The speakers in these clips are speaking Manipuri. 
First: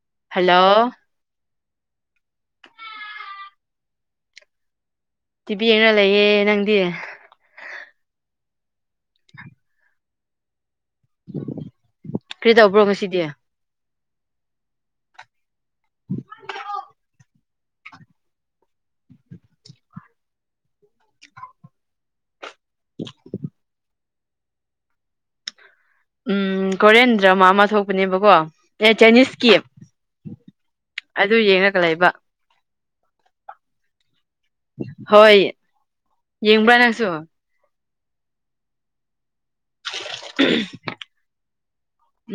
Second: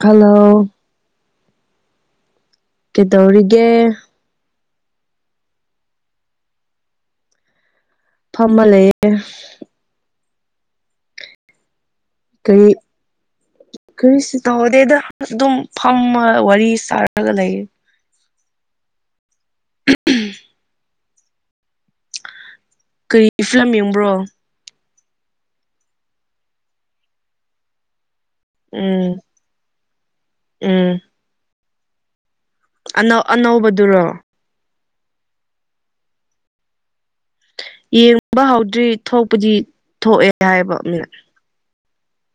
ꯍꯜꯂꯣ ꯀꯩꯗꯧꯔꯤꯒꯦ ꯇꯤꯚꯤ ꯌꯦꯡꯅ ꯂꯩꯌꯦ ꯅꯪꯗꯤ ꯐꯝꯕ ꯂꯩꯌꯦ ꯀꯔꯤꯗꯧꯕ꯭ꯔꯣ ꯉꯁꯤꯗꯤ ꯀꯔꯤꯁꯤ ꯇꯧꯍꯗꯦꯗ ꯑꯗꯨꯝ ꯐꯝꯃ ꯋꯥꯔꯤ ꯁꯥꯔꯒ ꯂꯩꯌꯦ ꯎ ꯀꯔꯤ ꯐꯤꯂꯝ ꯌꯦꯡꯕ꯭ꯔꯣ ꯎꯝ ꯀꯣꯔꯤꯌꯟ ꯗ꯭ꯔꯃꯥ ꯑꯃ ꯊꯣꯛꯄꯅꯦꯕꯀꯣ ꯑꯦ ꯎꯝ ꯆꯦꯅꯤꯁꯀꯤ ꯎꯝ ꯑꯗꯨ ꯌꯦꯡꯉꯒ ꯂꯩꯕ ꯑꯅꯧ ꯑꯅꯧꯕꯗꯨꯔꯣ ꯍꯣꯏ ꯌꯦꯡꯕ꯭ꯔꯥ ꯅꯪꯁꯨ ꯌꯦꯡꯕ ꯍꯧꯗ꯭ꯔꯤ ꯊꯣꯛꯄꯗꯤ ꯊꯣꯛꯑꯦ ꯍꯥꯏꯕ ꯃꯤꯅ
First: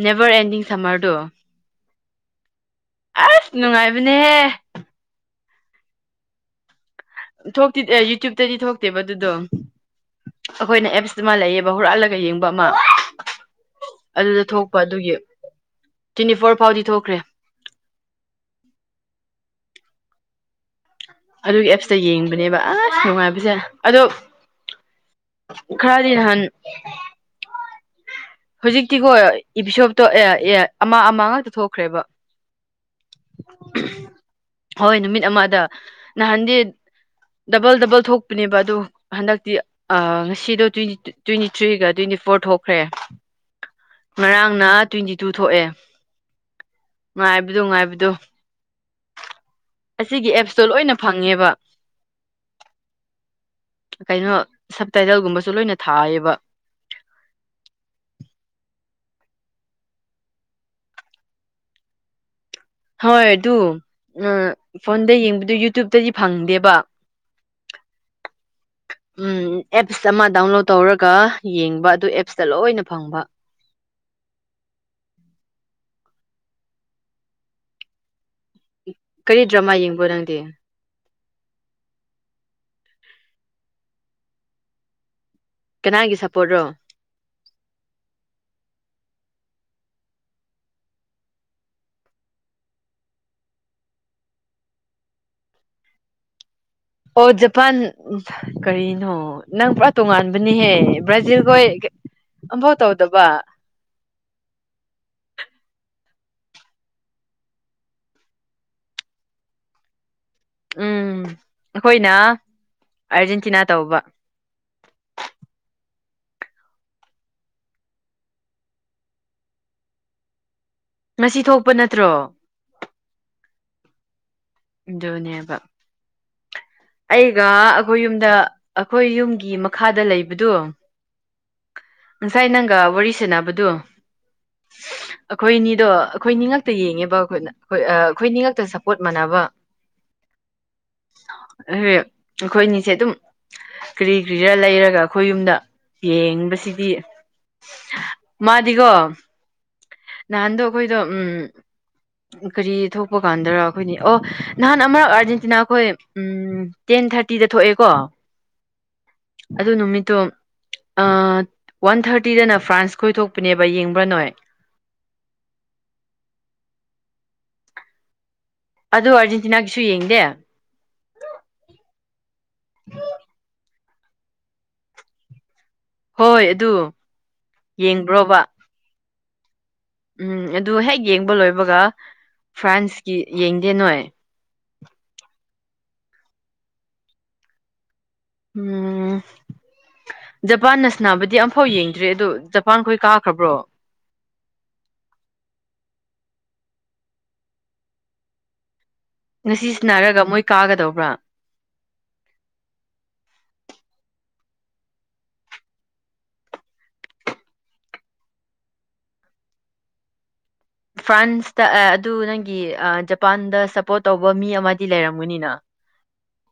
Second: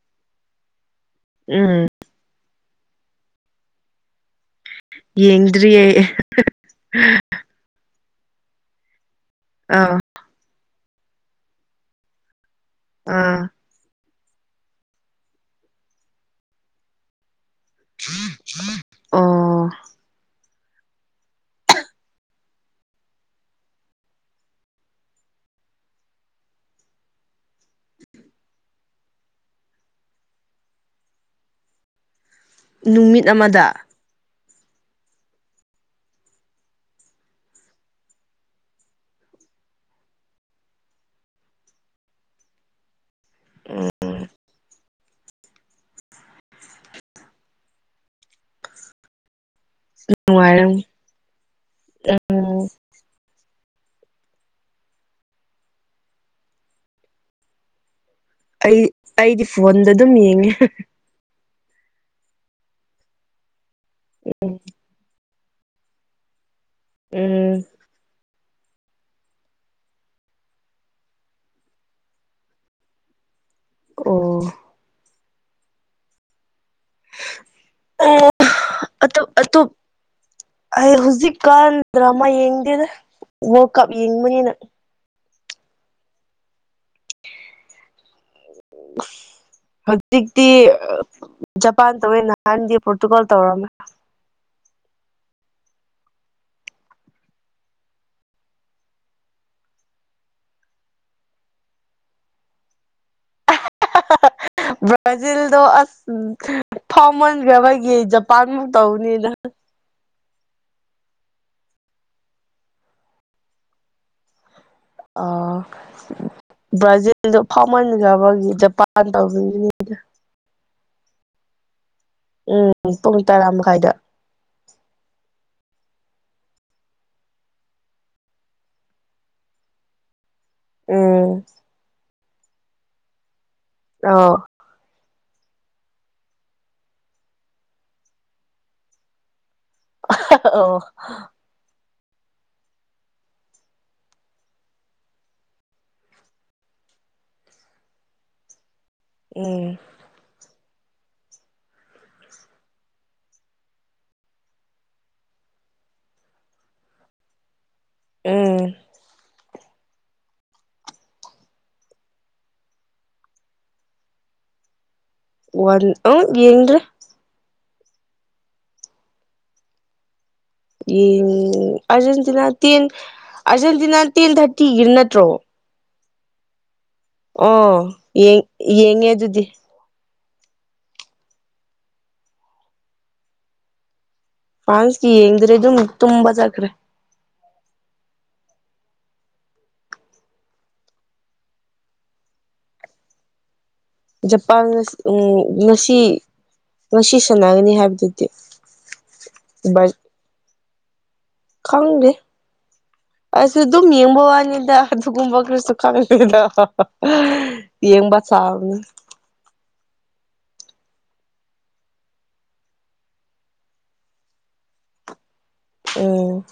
ꯅꯦꯚꯔ ꯑꯦꯟꯗꯤꯡ ꯁꯝꯃꯔꯗꯣ ꯎꯝ ꯑꯁ ꯅꯨꯡꯉꯥꯏꯕꯅꯦꯍꯦ ꯌꯦꯡꯗ꯭ꯔꯤꯌꯦ ꯊꯣꯛꯇꯤ ꯌꯨꯇ꯭ꯌꯨꯕꯇꯗꯤ ꯊꯣꯛꯇꯦꯕ ꯑꯗꯨꯗꯣ ꯑ ꯑꯩꯈꯣꯏꯅ ꯑꯦꯞꯁꯇ ꯃꯥ ꯂꯩꯌꯦꯕ ꯍꯨꯔꯥꯜꯂꯒ ꯌꯦꯡꯕ ꯑꯃ ꯑꯥ ꯑꯗꯨꯗ ꯊꯣꯛꯄ ꯑꯗꯨꯒꯤ ꯇ꯭ꯋꯦꯟꯇꯤ ꯐꯣꯔ ꯐꯥꯎꯗꯤ ꯊꯣꯛꯈ꯭ꯔꯦ ꯑꯣ ꯑꯗꯨꯒꯤ ꯑꯦꯞꯁꯇ ꯌꯦꯡꯕꯅꯦꯕ ꯑꯁ ꯅꯨꯡꯉꯥꯏꯕꯁꯦ ꯑꯗꯣ ꯈꯔꯗꯣ ꯅꯍꯟ ꯍꯧꯖꯤꯛꯇꯤꯒꯣ ꯏꯄꯤꯁꯣꯞꯇꯣ ꯑꯦ ꯑꯦ ꯑꯃ ꯑꯃ ꯉꯥꯛꯇ ꯊꯣꯛꯈ꯭ꯔꯦꯕ ꯅꯨꯃꯤꯠ ꯑꯃꯗ ꯍꯣꯏ ꯅꯨꯃꯤꯠ ꯑꯃꯗ ꯅꯍꯥꯟꯗꯤ ꯗꯕꯜ ꯗꯕꯜ ꯊꯣꯛꯄꯅꯦꯕ ꯑꯗꯣ ꯍꯟꯗꯛꯇꯤ ꯉꯁꯤꯗꯣ ꯇ꯭ꯋꯦꯟꯇꯤ ꯇ꯭ꯋꯦꯟꯇꯤ ꯊ꯭ꯔꯤꯒ ꯇ꯭ꯋꯦꯟꯇꯤ ꯐꯣꯔ ꯊꯣꯛꯈ꯭ꯔꯦ ꯑꯣ ꯉꯔꯥꯡꯅ ꯇ꯭ꯋꯦꯟꯇꯤ ꯇꯨ ꯊꯣꯛꯑꯦ ꯉꯥꯏꯕꯗꯣ ꯉꯥꯏꯕꯗꯣ ꯑꯁꯤꯒꯤ ꯑꯦꯞꯁꯇꯣ ꯅꯨꯡꯉꯥꯏꯔꯝ ꯂꯣꯏꯅ ꯐꯪꯉꯦꯕ ꯎꯝ ꯀꯩꯅꯣ ꯁꯞꯇꯥꯏꯇꯜꯒꯨꯝꯕꯁꯨ ꯂꯣꯏꯅ ꯊꯥꯏꯌꯦꯕ ꯑꯩ ꯑꯩꯗꯤ ꯐꯣꯟꯗ ꯑꯗꯨꯝ ꯌꯦꯡꯉꯤ ꯍꯣꯏ ꯑꯗꯨ ꯐꯣꯟꯗ ꯌꯦꯡꯕꯗꯨ ꯌꯨꯇ꯭ꯌꯨꯕꯇꯗꯤ ꯐꯪꯗꯦꯕ ꯎꯝ ꯎꯝ ꯑꯦꯞꯁ ꯑꯃ ꯗꯥꯎꯟꯂꯣꯗ ꯇꯧꯔꯒ ꯌꯦꯡꯕ ꯑꯗꯨ ꯑꯦꯞꯁꯇ ꯂꯣꯏꯅ ꯐꯪꯕ ꯑꯣ ꯑꯣ ꯀꯔꯤ ꯑ ꯇꯣ ꯗ꯭ꯔꯃꯥ ꯌꯦꯡꯕ꯭ꯔꯣ ꯅꯪꯗꯤ ꯑꯩ ꯍꯧꯖꯤꯛꯀꯥꯟꯗ꯭ꯔꯃꯥ ꯌꯦꯡꯗꯦꯗ ꯋꯥꯔꯜ ꯀꯞ ꯌꯦꯡꯕꯅꯤꯅꯪ ꯀꯅꯥꯒꯤ ꯁꯥꯞꯄꯣꯔꯠ꯭ꯔꯣ ꯎ ꯍꯧꯖꯤꯛꯇꯤ ꯖꯄꯥꯟ ꯇꯧꯋꯦ ꯅꯍꯥꯟꯗꯤ ꯄꯣꯔꯇꯨꯒꯥꯜ ꯇꯧꯔꯝꯃꯦ ꯑꯣ ꯖꯄꯥꯟ ꯀꯔꯤꯅꯣ ꯅꯪ ꯄꯨꯔꯥ ꯇꯣꯉꯥꯟꯕꯅꯤꯍꯦ ꯕ꯭ꯔꯥꯖꯤꯜꯈꯣꯏ ꯣꯠ ꯍꯥꯎꯗꯕ ꯕ꯭ꯔꯥꯖꯤꯜꯗ ꯊꯥꯎꯃꯟꯈ꯭ꯔꯕꯒꯤ ꯖꯄꯥꯟꯃꯨꯛ ꯇꯧꯅꯤꯅ ꯎꯝ ꯑꯩꯈꯣꯏꯅ ꯑꯥꯔꯖꯦꯟꯇꯤꯅꯥ ꯇꯧꯕ ꯑ ꯕ꯭ꯔꯥꯖꯤꯜꯗ ꯐꯥꯎꯃꯟꯈꯕꯒꯤ ꯖꯄꯥꯟ ꯇꯧꯕꯅꯤ ꯉ ꯊꯣꯛꯄ ꯅꯠꯇ꯭ꯔꯣ ꯎꯝ ꯄꯨꯡ ꯇꯔꯥ ꯃꯈꯥꯏꯗ ꯗꯣꯅꯤꯕ ꯑꯩꯒ ꯑꯩꯈꯣꯏ ꯌꯨꯝꯗ ꯑꯩꯈꯣꯏ ꯌꯨꯝꯒꯤ ꯥꯗ ꯂꯩꯕꯗꯣ ꯎꯝ ꯉꯁꯥꯏ ꯅꯪꯒ ꯋꯥꯔꯤ ꯁꯦꯅꯕꯗꯨꯣ ꯑ ꯑꯩꯈꯣꯏꯅꯤꯗꯣ ꯑꯩꯈꯣꯏꯅꯤꯉꯛꯇ ꯌꯦꯡꯉꯦꯕ ꯑꯩꯈꯣꯏꯅ ꯑꯩꯈꯣꯏꯅꯤ ꯉꯉꯛꯇ ꯁꯞꯄꯣꯔꯠ ꯃꯥꯟꯅꯕ ꯑꯣ ꯑꯩꯈꯣꯏꯅꯤꯁꯦ ꯑꯗꯨꯝ ꯀꯔꯤ ꯀꯔꯤꯔ ꯂꯩꯔꯒ ꯑꯩꯈꯣꯏ ꯌꯨꯝꯗ ꯌꯦꯡꯕꯁꯤꯗꯤ ꯃꯥꯗꯤꯒꯣ ꯎꯝ ꯅꯍꯥꯟꯗꯣ ꯑꯩꯈꯣꯏꯗ ꯎꯝ ꯀꯔꯤ ꯊꯣꯛꯄ ꯀꯥꯟꯗꯔ ꯑꯩꯈꯣꯏꯅꯤ ꯑꯣ ꯅꯍꯥꯟ ꯑꯃꯔꯛ ꯑꯥꯔꯖꯦꯟꯇꯤꯅꯥ ꯑꯩꯈꯣꯏ ꯎꯝ ꯇꯦꯟ ꯊꯥꯔꯇꯤꯗ ꯊꯣꯛꯑꯦꯀꯣ ꯎꯝ ꯑꯗꯨ ꯅꯨꯃꯤꯠꯇꯣ ꯋꯥꯟ ꯊꯥꯔꯇꯤꯗꯅ ꯐ꯭ꯔꯥꯟꯁ ꯈꯣꯏꯊꯣꯛꯄꯅꯦꯕ ꯌꯦꯡꯕ꯭ꯔꯥ ꯅꯣꯏ ꯋꯥꯟ ꯑ ꯌꯦꯟꯗ꯭ꯔꯤ ꯑꯗꯨ ꯑꯥꯔꯖꯦꯟꯇꯤꯅꯥꯒꯤꯁꯨ ꯌꯦꯡꯗꯦ ꯑꯥꯔꯖꯦꯟꯇꯤꯅꯥ ꯇꯦꯟ ꯑꯥꯔꯖꯦꯟꯇꯤꯅꯥ ꯇꯦꯟ ꯊꯥꯔꯇꯤꯒꯤꯔ ꯅꯠꯇ꯭ꯔꯣ ꯍꯣꯏ ꯑꯗꯨ ꯑꯣ ꯌꯦꯡꯕ꯭ꯔꯣꯕ ꯌꯦꯡ ꯌꯦꯡꯉꯦ ꯑꯗꯨꯗꯤ ꯎꯝ ꯑꯗꯨ ꯍꯦꯛ ꯌꯦꯡꯕ ꯂꯣꯏꯕꯒ ꯐ꯭ꯔꯥꯟꯁꯀꯤ ꯌꯦꯡꯗꯦ ꯅꯣꯏ ꯐꯥꯟꯁꯀꯤ ꯌꯦꯡꯗ꯭ꯔꯦ ꯑꯗꯨꯝ ꯇꯨꯝꯕ ꯆꯠꯈ꯭ꯔꯦ ꯎꯝ ꯖꯄꯥꯟꯅꯁꯅꯥꯕꯨꯗꯤ ꯑꯝꯐꯥꯎ ꯌꯦꯡꯗ꯭ꯔꯦ ꯑꯗꯣ ꯖꯄꯥꯟꯈꯣꯏ ꯀꯥꯈ꯭ꯔꯕ꯭ꯔꯣ ꯖꯄꯥꯟ ꯎꯝ ꯉꯁꯤ ꯉꯁꯤ ꯁꯥꯟꯅꯒꯅꯤ ꯍꯥꯏꯕꯗꯨꯗꯤ ꯉꯁꯤꯁꯤꯅꯔꯒ ꯃꯣꯏ ꯀꯥꯒꯗꯧꯕ꯭ꯔꯥ ꯈꯪꯗꯦ ꯑꯁ ꯑꯗꯨꯝ ꯌꯦꯡꯕ ꯋꯥꯅꯤꯗ ꯑꯗꯨꯒꯨꯝꯕ ꯈꯔꯁꯨ ꯈꯪꯉꯦꯗ ꯌꯦꯡꯕ ꯆꯥꯎꯅꯤ ꯐ꯭ꯔꯥꯟꯁꯇ ꯑꯗꯨ ꯅꯪꯒꯤ ꯖꯄꯥꯟꯗ ꯁꯞꯄꯣꯔꯠ ꯇꯧꯕ ꯃꯤ ꯑꯃꯗꯤ ꯂꯩꯔꯝꯒꯅꯤꯅ ꯎꯝ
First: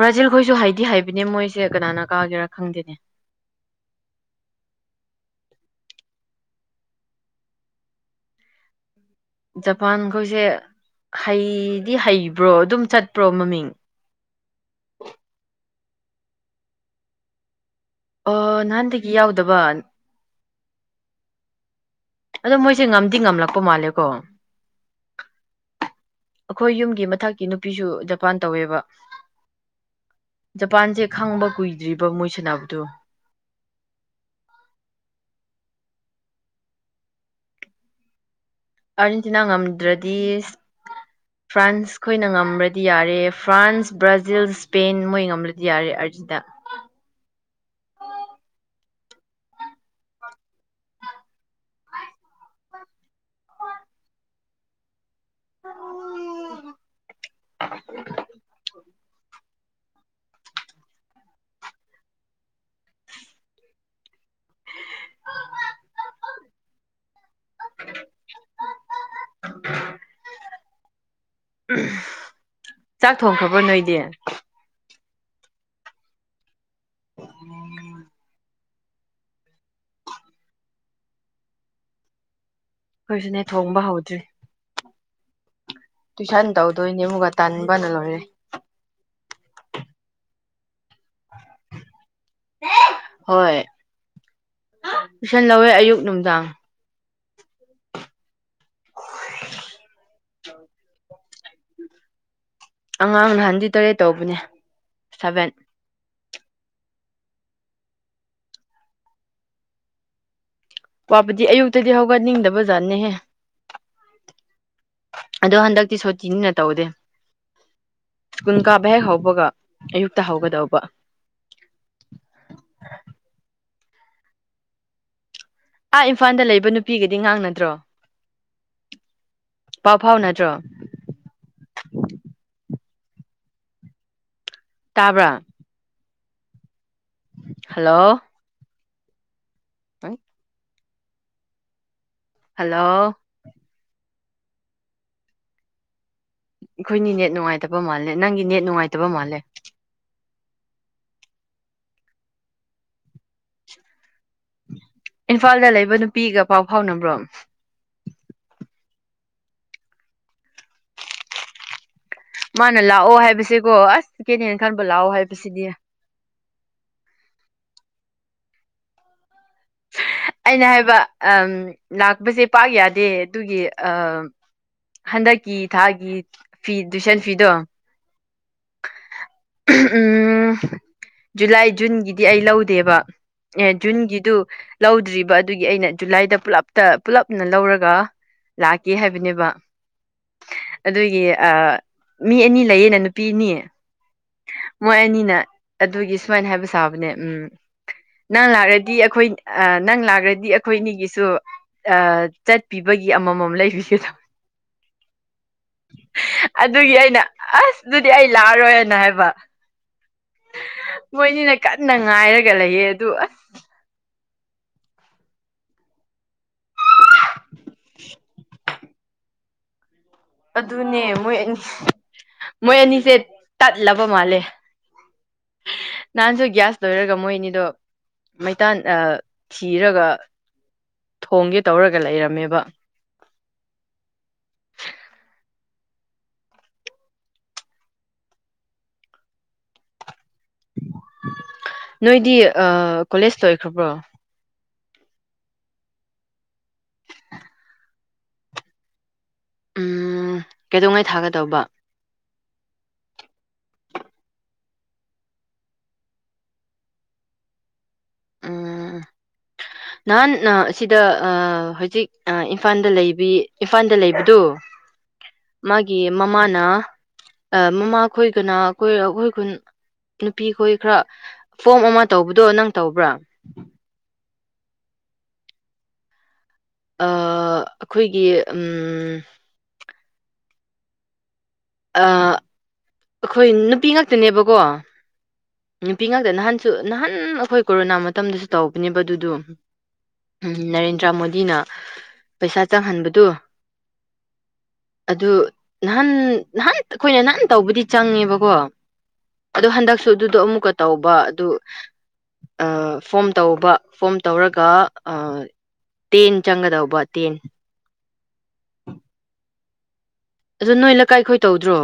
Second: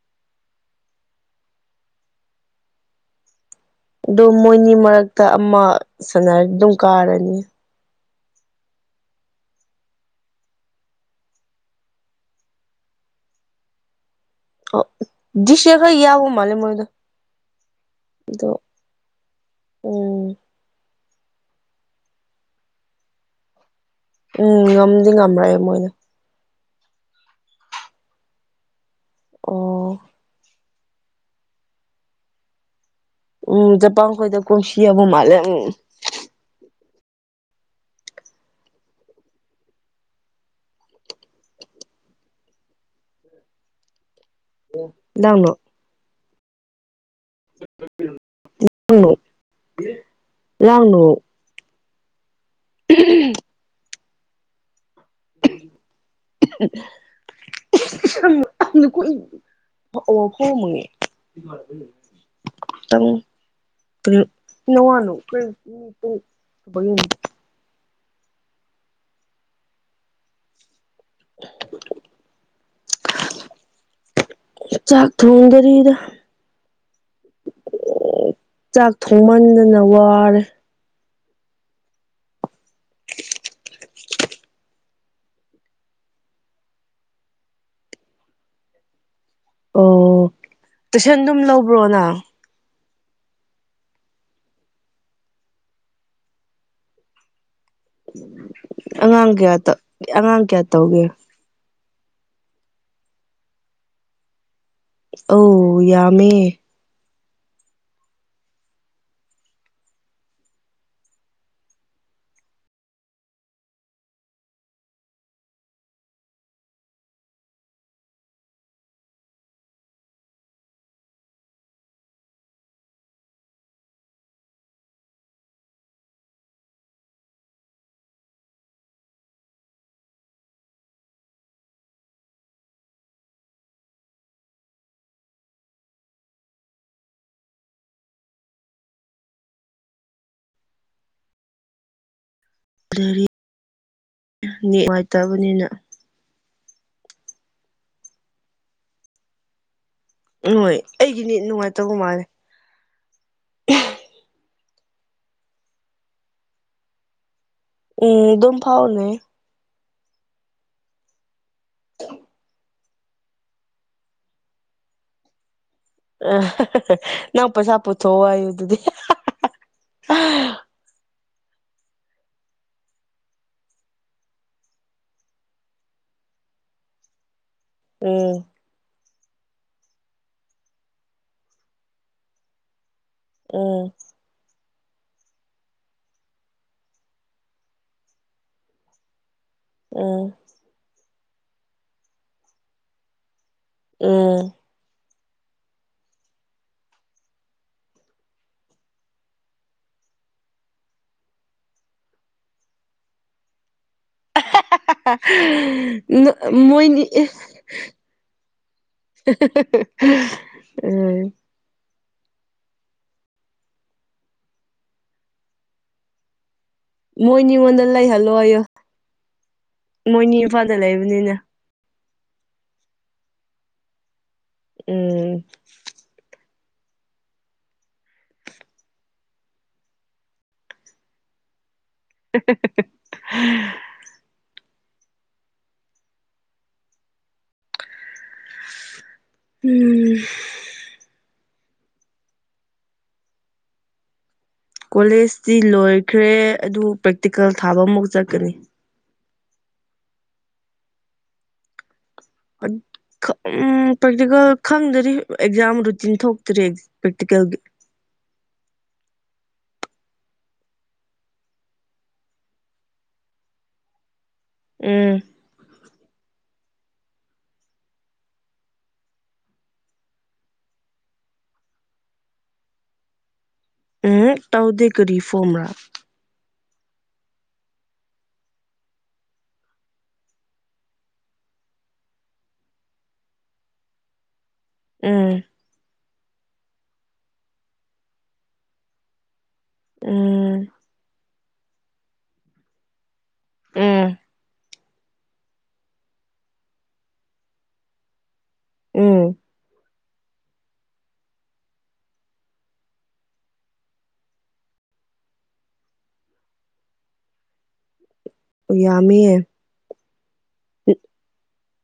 ꯕ꯭ꯔꯥꯖꯤꯜ ꯈꯣꯏꯁꯨ ꯍꯥꯏꯗꯤ ꯍꯥꯏꯕꯅꯦ ꯃꯣꯏꯁꯦ ꯀꯅꯥꯅ ꯀꯥꯒꯦꯔꯥ ꯈꯪꯗꯦꯅꯦ ꯑꯗꯨ ꯃꯣꯏꯅꯤ ꯃꯔꯛꯇ ꯑꯃ ꯁꯥꯟꯅꯔ ꯑꯗꯨꯝ ꯀꯥꯔꯅꯤ ꯖꯄꯥꯟꯈꯣꯏꯁꯦ ꯍꯩꯗꯤ ꯍꯩꯕ꯭ꯔꯣ ꯑꯗꯨꯝ ꯆꯠꯄ꯭ꯔꯣ ꯃꯃꯤꯡ ꯗꯤꯁ ꯌꯔꯒ ꯌꯎꯕ ꯃꯥꯂꯦ ꯃꯣꯏꯗ ꯑ ꯅꯍꯥꯟꯗꯒꯤ ꯌꯥꯎꯗꯕ ꯎꯝ ꯑꯗꯣ ꯃꯣꯏꯁꯦ ꯉꯝꯗꯤ ꯉꯝꯂꯛꯄ ꯃꯥꯜꯂꯦꯀꯣ ꯎꯝ ꯉꯝꯗꯤ ꯉꯝꯔꯦ ꯃꯣꯏꯅ ꯑꯩꯈꯣꯏ ꯌꯨꯝꯒꯤ ꯃꯊꯛꯀꯤ ꯅꯨꯄꯤꯁꯨ ꯖꯄꯥꯟ ꯇꯧꯋꯦꯕ ꯑꯣ ꯖꯄꯥꯟꯁꯦ ꯈꯪꯕ ꯀꯨꯏꯗ꯭ꯔꯤꯕ ꯃꯣꯏ ꯁꯥꯟꯅꯕꯗꯣ ꯎꯝ ꯆꯖꯄꯥꯟꯈꯣꯏꯗ ꯀꯣꯡꯁꯤ ꯌꯥꯕ ꯃꯥꯜꯂꯦ ꯎꯝ ꯑꯥꯔꯖꯦꯟꯇꯤꯅꯥ ꯉꯝꯗ꯭ꯔꯗꯤ ꯐ꯭ꯔꯥꯟꯁ ꯈꯣꯏꯅ ꯉꯃ꯭ꯔꯗꯤ ꯌꯥꯔꯦ ꯐ꯭ꯔꯥꯟꯁ ꯕ꯭ꯔꯥꯖꯤꯜ ꯁ꯭ꯄꯦꯟ ꯃꯣꯏ ꯂꯥꯡꯅꯣ ꯉꯝꯂꯗꯤ ꯌꯔꯦ ꯑꯔꯖꯦꯟꯇꯤꯅ [inaudible] ꯂꯥꯡꯅꯣ [unintelligible] ꯎꯝ [inaudible] [unintelligible] [unintelligible] ꯆꯥꯛ ꯊꯣꯡꯈ꯭ꯔꯕ꯭ꯔ ꯅꯣꯏꯗꯤ ꯆꯥꯛ ꯊꯣꯡꯗꯔꯤꯗ ꯆꯥꯛ ꯊꯣꯡꯃꯟꯗꯅ ꯋꯔꯦ ꯑꯩꯈꯣꯏꯁꯨꯅꯦ ꯊꯣꯡꯕ ꯍꯧꯗ꯭ꯔꯤ ꯇꯨꯏꯁꯟ ꯇꯧꯗꯣꯏꯅꯦ ꯑꯃꯨꯒ ꯇꯟꯕꯅ ꯂꯣꯏꯔꯦ ꯑꯣ ꯇꯨꯏꯁꯟ ꯑꯗꯨꯝ ꯂꯧꯕ꯭ꯔꯣ ꯅꯪ ꯍꯣꯏ ꯇꯨꯏꯁꯟ ꯂꯧꯋꯦ ꯑꯌꯨꯛ ꯅꯨꯡꯗꯥꯡ ꯑꯉꯥꯡ ꯀꯌꯥ ꯑꯉꯥꯡ ꯀꯌꯥ ꯇꯧꯒꯦ ꯑꯉꯥꯡ ꯅꯍꯟꯗꯤ ꯇꯔꯦꯠ ꯇꯧꯕꯅꯦ ꯁꯚꯦꯟ ꯑꯧ ꯌꯥꯝꯃꯦ ꯋꯥꯕꯗꯤ ꯑꯌꯨꯛꯇꯗꯤ ꯍꯧꯒꯅꯤꯡꯗꯕ ꯖꯥꯠꯅꯤꯍꯦ ꯑꯗꯣ ꯍꯟꯗꯛꯇꯤ ꯁꯣꯇꯤ ꯅꯤꯅ ꯇꯧꯗꯦ ꯁꯀꯨꯜ ꯀꯥꯕ ꯍꯦꯛ ꯍꯧꯕꯒ ꯑꯌꯨꯛꯇ ꯍꯧꯒꯗꯧꯕ ꯑꯥ ꯏꯝꯐꯜꯗ ꯂꯩꯕ ꯅꯨꯄꯤꯒꯗꯤ ꯉꯡꯅꯗ꯭ꯔꯣ ꯄꯥꯎ ꯐꯎꯅꯗ꯭ꯔꯣ ꯇꯕ꯭ꯔꯥ ꯍꯜꯂꯣ [inaudible] ꯍꯜꯂꯣ [inaudible] ꯅꯦꯠ ꯅꯨꯉꯥꯏꯇꯕꯅꯤꯅ ꯑꯩꯈꯣꯏꯅꯤ ꯅꯦꯠ ꯅꯨꯡꯉꯥꯏꯇꯕ ꯃꯥꯜꯂꯦ ꯅꯪꯒꯤ ꯅꯦꯠ ꯅꯨꯡꯉꯥꯏꯇꯕ ꯃꯥꯜꯂꯦ ꯅꯣꯏ ꯑꯩꯒꯤ ꯅꯦꯠ ꯅꯨꯡꯉꯥꯏꯇꯕ ꯃꯥꯜꯂꯦ ꯏꯝꯐꯥꯜꯗ ꯂꯩꯕ ꯅꯨꯄꯤꯒ ꯄꯥꯎ ꯐꯥꯎꯅꯕ꯭ꯔꯣ ꯎꯝ ꯑꯗꯨꯝ ꯐꯥꯎꯅꯩ [inaudible] ꯃꯅ ꯂꯥꯛꯑꯣ ꯍꯥꯏꯕꯁꯦꯀꯣ ꯑꯁ [unintelligible] ꯈꯟꯕ ꯂꯥꯛꯑꯣ ꯍꯥꯏꯕꯁꯤꯗꯤ ꯑ ꯅꯪ ꯄꯩꯁꯥ ꯄꯨꯊꯣꯛꯑꯣ ꯍꯥꯏꯨ ꯑꯗꯨꯗꯤ ꯑꯩꯅ ꯍꯥꯏꯕ ꯑꯪ ꯂꯥꯛꯄꯁꯦ ꯄꯥꯛ ꯌꯥꯗꯦ ꯑꯗꯨꯒꯤ ꯑꯪ ꯍꯟꯗꯛꯀꯤ ꯊꯒꯤ ꯐꯤ ꯇꯨꯏꯁꯟ ꯐꯤꯗꯣ ꯎꯝ ꯎꯝ ꯖꯨꯂꯥꯏ ꯖꯨꯟꯒꯤꯗꯤ ꯑꯩ ꯂꯧꯗꯦꯕ ꯑꯦ ꯎꯝ ꯖꯨꯟꯒꯤꯗꯨ ꯂꯧꯗ꯭ꯔꯤꯕ ꯑꯗꯨꯒꯤ ꯑꯩꯅ ꯖꯨꯂꯥꯏꯗ ꯄꯨꯂꯞꯇ ꯄꯨꯜꯂꯞꯅ ꯂꯧꯔꯒ ꯂꯥꯛꯀꯦ ꯍꯥꯏꯕꯅꯦꯕ ꯎꯝ ꯑꯗꯨꯒꯤ ꯃꯤ ꯑꯅꯤ ꯂꯩꯌꯦꯅ ꯅꯨꯄꯤ ꯑꯅꯤ ꯎꯝ ꯃꯣꯏ ꯑꯅꯤꯅ ꯑꯗꯨꯒꯤ ꯁꯨꯃꯥꯏꯅ ꯍꯥꯏꯕ ꯆꯥꯕꯅꯦ ꯎꯝ ꯅꯪ ꯂꯥꯛꯔꯗꯤ ꯑꯩꯈꯣꯏ ꯑ ꯅꯪ ꯂꯥꯛ꯭ꯔꯗꯤ ꯑꯩꯈꯣꯏ ꯑꯅꯤꯒꯤꯁꯨ ꯑ ꯆꯠꯄꯤꯕꯒꯤ ꯑꯃꯃꯝ ꯂꯩꯕꯤꯒꯗꯕ ꯎꯝ ꯑꯗꯨꯒꯤ ꯃꯣꯏꯅꯤ ꯑꯩꯅ ꯑꯁ ꯑꯗꯨꯗꯤ ꯑꯩ ꯂꯥꯛꯑꯔꯣꯏꯅ ꯍꯥꯏꯕ [unintelligible] ꯎꯝ ꯃꯣꯏꯅꯤꯅ ꯀꯟꯅ ꯉꯥꯏꯔꯒ ꯂꯩꯌꯦ ꯑꯗꯨ ꯑꯁ ꯃꯣꯏ ꯃꯤꯉꯣꯟꯗ ꯂꯩꯍꯜꯂꯣ ꯑꯩꯌꯣ ꯑꯗꯨꯅꯦ ꯂꯩꯕꯅꯤꯅ ꯃꯣꯏ ꯑꯅꯤ ꯃꯣꯏ ꯑꯅꯤꯁꯦ ꯇꯠꯂꯕ ꯃꯥꯜꯂꯦ ꯎꯝ ꯅꯥꯟꯁꯨꯣ ꯁ ꯂꯣꯏꯔꯒ ꯃꯣꯏ ꯑꯅꯤꯗꯣ ꯃꯩꯇꯥꯟ ꯊꯤꯔꯒ ꯊꯣꯡꯒꯦ ꯇꯧꯔꯒ ꯂꯩꯔꯦ [unintelligible] ꯎꯝ ꯅꯣꯏꯗꯤ ꯀꯣꯂꯦꯖꯇ ꯑꯣꯏꯈ꯭ꯔꯕ꯭ꯔꯣ ꯀꯣꯂꯦꯖꯇꯤ ꯂꯣꯏꯈ꯭ꯔꯦ ꯑꯗꯨ ꯄ꯭ꯔꯦꯛꯇꯤꯀꯦꯜ ꯊꯥꯕ ꯑꯃꯨꯛ ꯆꯠꯀꯅꯤ ꯎꯝ ꯀꯩꯗꯧꯉꯩ ꯊꯥꯒꯗꯧꯕ ꯎꯝ ꯄ꯭ꯔꯦꯛꯇꯤꯀꯦꯜ ꯈꯪꯗꯔꯤ ꯑꯦꯛꯖꯥꯝ ꯔꯨꯇꯤꯟ ꯊꯣꯛꯇꯔꯤ ꯄꯦꯛꯇꯤꯀꯦꯜ ꯎꯝ [inaudible] ꯅꯍꯥꯟ ꯑꯁꯤꯗ ꯍꯧꯖꯤꯛ ꯏꯝꯐꯥꯜꯗ ꯂꯩꯕꯤ ꯏꯝꯐꯥꯜꯗ ꯂꯩꯕꯗꯣ ꯎꯝ ꯃꯥꯒꯤ ꯃꯃꯥꯅ ꯃꯃꯥ ꯈꯣꯏꯒꯅ ꯑꯩꯈꯣꯏ ꯑꯩꯈꯣꯏ ꯀꯨꯟ ꯅꯨꯄꯤ ꯈꯣꯏ ꯈꯔ ꯐꯣꯝ ꯑꯃ ꯇꯧꯕꯗꯣ ꯅꯪ ꯇꯧꯕ꯭ꯔꯥ ꯎꯝ ꯇꯥꯎꯩ ꯀꯔꯤ ꯐꯣꯝ꯭ꯔꯥ ꯑꯩꯈꯣꯏꯒꯤ ꯑ ꯑꯩꯈꯣꯏ ꯅꯨꯄꯤ ꯉꯛꯇꯅꯦꯕꯀꯣ ꯎꯝ ꯅꯨꯄꯤ ꯉꯥꯛꯇ ꯅꯍꯥꯟꯁꯨ ꯅꯍꯥꯟ ꯑꯩꯈꯣꯏ ꯀꯣꯔꯣꯅꯥ ꯃꯇꯝꯗꯁꯨ ꯇꯧꯕꯅꯦꯕ ꯑꯗꯨꯗ ꯎꯝ ꯎꯝ ꯅꯔꯦꯟꯗ꯭ꯔ ꯃꯣꯗꯤꯅ ꯄꯩꯁꯥ ꯆꯪꯍꯟꯕꯗꯨ ꯎꯝ ꯑꯗꯨ ꯅꯍꯥꯟ ꯅꯍꯥꯟ ꯑꯩꯈꯣꯏꯅ ꯅꯍꯥꯟ ꯇꯧꯕꯗꯤ ꯆꯪꯉꯦꯕꯀꯣ ꯎꯝ ꯑꯗꯨꯣ ꯍꯟꯗꯛꯁꯨ ꯑꯗꯨꯗꯣ ꯑꯃꯨꯛꯀ ꯇꯧꯕ ꯑꯗꯨ ꯐꯣꯝ ꯇꯧꯕ ꯐꯣꯝ ꯇꯧꯔꯒ ꯇꯦꯟ ꯆꯪꯒꯗꯧꯕ ꯇꯦꯟ ꯌꯥꯝꯃꯤꯌꯦ ꯑꯗꯣ ꯅꯣꯏꯅꯀꯥꯏ ꯈꯈꯣꯏ ꯇꯧꯗ꯭ꯔꯣ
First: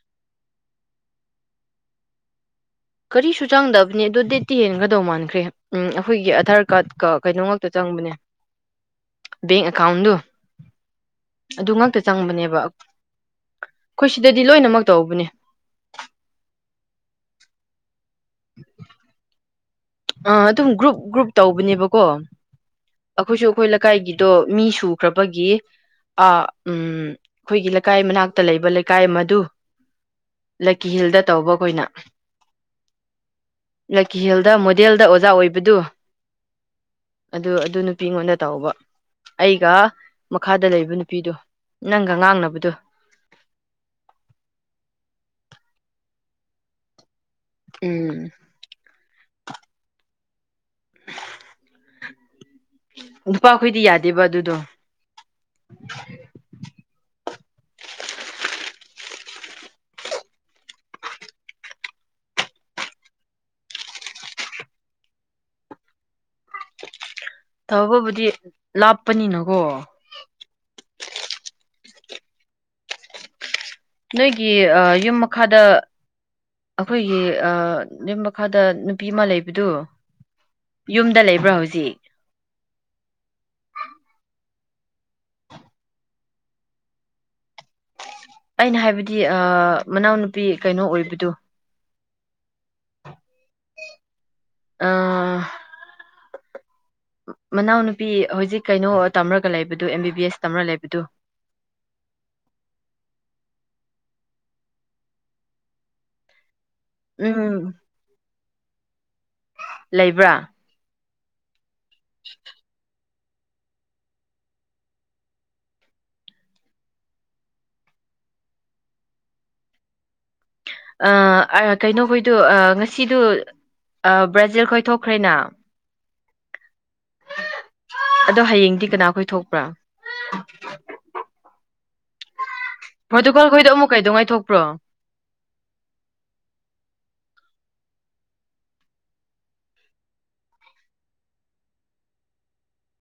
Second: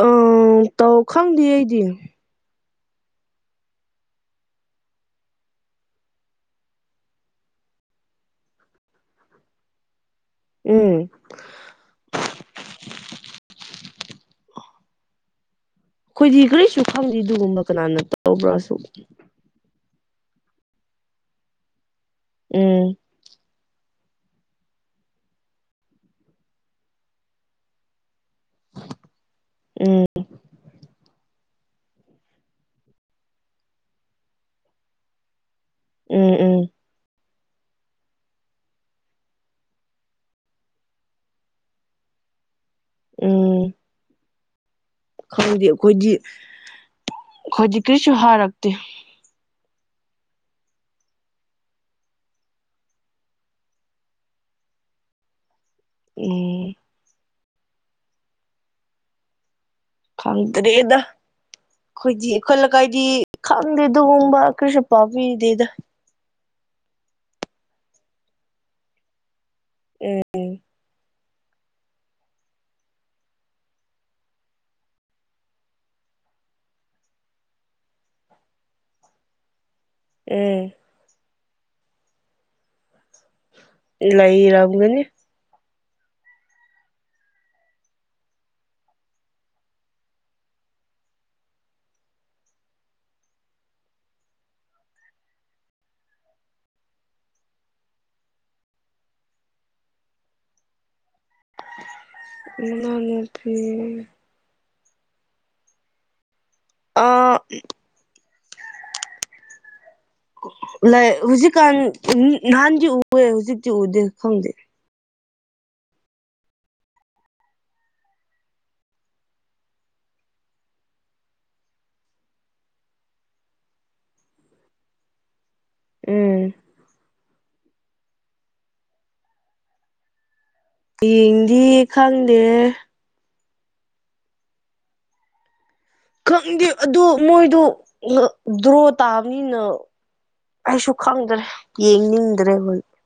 ꯑ ꯇꯧ ꯈꯪꯗꯦ ꯑꯩꯗꯤ ꯀꯔꯤꯁꯨ ꯆꯪꯗꯕꯅꯦ ꯑꯗꯣ ꯗꯦꯠꯇꯤ ꯍꯦꯟꯅꯒꯗꯧ ꯃꯥꯟꯈ꯭ꯔꯦ ꯎꯝ ꯑꯩꯈꯣꯏꯒꯤ ꯑꯙꯥꯔ ꯀꯥꯔꯗꯀ ꯀꯩꯅꯣ ꯉꯥꯛꯇ ꯆꯪꯕꯅꯦ [inaudible] ꯕꯦꯡ ꯑꯦꯀꯥꯎꯟꯗꯣ ꯑꯗꯨ ꯉꯥꯛꯇ ꯆꯪꯕꯅꯦꯕ ꯑꯩꯈꯣꯏ ꯁꯤꯗꯗꯤ ꯂꯣꯏꯅꯃꯛ ꯇꯧꯕꯅꯦ ꯑꯩꯈꯣꯏꯗꯤ ꯀꯔꯤꯁꯨ ꯈꯪꯗꯦ ꯑꯗꯨꯒꯨꯝꯕ ꯀꯅꯥꯅ ꯇꯧꯕ꯭ꯔꯁꯨ ꯑ ꯑꯗꯨꯝ ꯒ꯭ꯔꯨꯞ ꯒ꯭ꯔꯨꯞ ꯇꯧꯕꯅꯦꯕꯀꯣ ꯎꯝ ꯑꯩꯈꯣꯏꯁꯨ ꯑꯩꯈꯣꯏ ꯂꯩꯀꯥꯏꯒꯤꯗꯣ ꯃꯤ ꯁꯨꯈ꯭ꯔꯕꯒꯤ ꯑ ꯎꯝ ꯑꯩꯈꯣꯏꯒꯤ ꯂꯩꯀꯥꯏ ꯃꯅꯥꯛ ꯇ ꯂꯩꯕ ꯂꯩꯀꯥꯏ ꯑꯃ ꯑꯗꯨ ꯎꯝ ꯂꯀꯤ ꯍꯤꯜꯗ ꯇꯧꯕ ꯑꯩꯈꯣꯏꯅ ꯂꯀꯤꯍꯦꯜꯗ ꯃꯣꯗꯦꯜꯗ ꯑꯣꯖꯥ ꯑꯣꯏꯕꯗꯨ ꯎꯝ ꯎꯝ ꯑꯗꯨ ꯑꯗꯨ ꯅꯨꯄꯤ ꯑꯩꯉꯣꯟꯗ ꯇꯧꯕ ꯑꯩꯒ ꯃꯈꯥꯗ ꯂꯩꯕ ꯅꯨꯄꯤꯗꯣ ꯅꯪꯒ ꯉꯥꯡꯅꯕꯗꯣ ꯎꯝ ꯈꯪꯗꯦ ꯑꯩꯈꯣꯏꯗꯤ ꯑꯩꯈꯣꯏꯗꯤ ꯀꯔꯤꯁꯨ ꯎꯝ ꯍꯥꯔꯛꯇꯦ ꯅꯨꯄꯥꯈꯣꯏꯗꯤ ꯌꯥꯗꯦꯕ ꯑꯗꯨꯗꯣ ꯎꯝ ꯈꯪꯗꯔꯦꯗ ꯑꯩꯈꯣꯏꯗꯤ ꯑꯩꯈꯠ ꯂꯩꯀꯥꯏꯗꯤ ꯈꯪꯗꯦ ꯑꯗꯨꯒꯨꯝꯕ ꯀꯩꯁꯨ ꯄꯥꯕꯤꯗꯦꯗ ꯊꯕꯕꯨꯗꯤ ꯂꯥꯞꯄꯅꯤꯅꯀꯣ ꯎ ꯅꯣꯏꯒꯤ ꯌꯨꯝ ꯃꯈꯥꯗ ꯑꯩꯈꯣꯏꯒꯤ ꯌꯨꯝ ꯃꯈꯥꯗ ꯅꯨꯄꯤ ꯑꯃ ꯂꯩꯕꯗꯨ ꯎꯝ ꯌꯨꯝꯗ ꯂꯩꯕ꯭ꯔꯥ ꯍꯧꯖꯤꯛ ꯂꯩꯔꯝꯒꯅꯤ ꯑꯩꯅ ꯍꯥꯏꯕꯗꯤ ꯃꯅꯥꯎꯅꯨꯄꯤ ꯀꯩꯅꯣ ꯑꯣꯏꯕꯗ ꯑ ꯃꯅꯥꯎꯅꯨꯄꯤ ꯍꯧꯖꯤꯛ ꯀꯩꯅꯣ ꯇꯝꯔꯒ ꯂꯩꯕꯗꯨ ꯑꯦꯝ ꯕꯤ ꯕꯤ ꯑꯦꯁ ꯇꯝꯔꯒ ꯂꯩꯕꯗꯨ ꯃꯅ ꯊ ꯑꯥ ꯎꯝ ꯂꯩꯕ꯭ꯔꯥ ꯂ ꯍꯧꯖꯤꯛꯀꯥꯟ ꯅꯍꯥꯟꯗꯤ ꯎꯑꯦ ꯍꯧꯖꯤꯛꯇꯤ ꯎꯗꯦ ꯈꯪꯗꯦ ꯑ ꯀꯩꯅꯣ ꯍꯣꯏꯗꯨ ꯉꯁꯤꯗꯨ ꯕ꯭ꯔꯥꯖꯤꯜ ꯈꯣꯏ ꯊꯣꯛꯣꯛꯈ꯭ꯔꯦꯅ ꯎꯝ ꯑꯗꯣ ꯍꯌꯦꯡꯗꯤ ꯀꯅꯥꯈꯣꯏ ꯊꯣꯛꯄ꯭ꯔꯥ ꯌꯦꯡꯗꯤ ꯈꯪꯗꯦ ꯄ꯭ꯔꯣꯇꯀꯜꯈꯣꯏꯗ ꯑꯃꯨꯛꯀꯩꯗꯧ ꯉꯥꯏꯊꯄ꯭ꯔꯣ ꯈꯪꯗꯦ ꯑꯗꯨ ꯃꯣꯏꯗꯣ ꯗ꯭ꯔꯣ ꯇꯥꯕꯅꯤꯅ ꯑꯩꯁꯨ ꯈꯪꯗ꯭ꯔꯦ ꯌꯦꯡꯅꯤꯡꯗ꯭ꯔꯦ ꯍ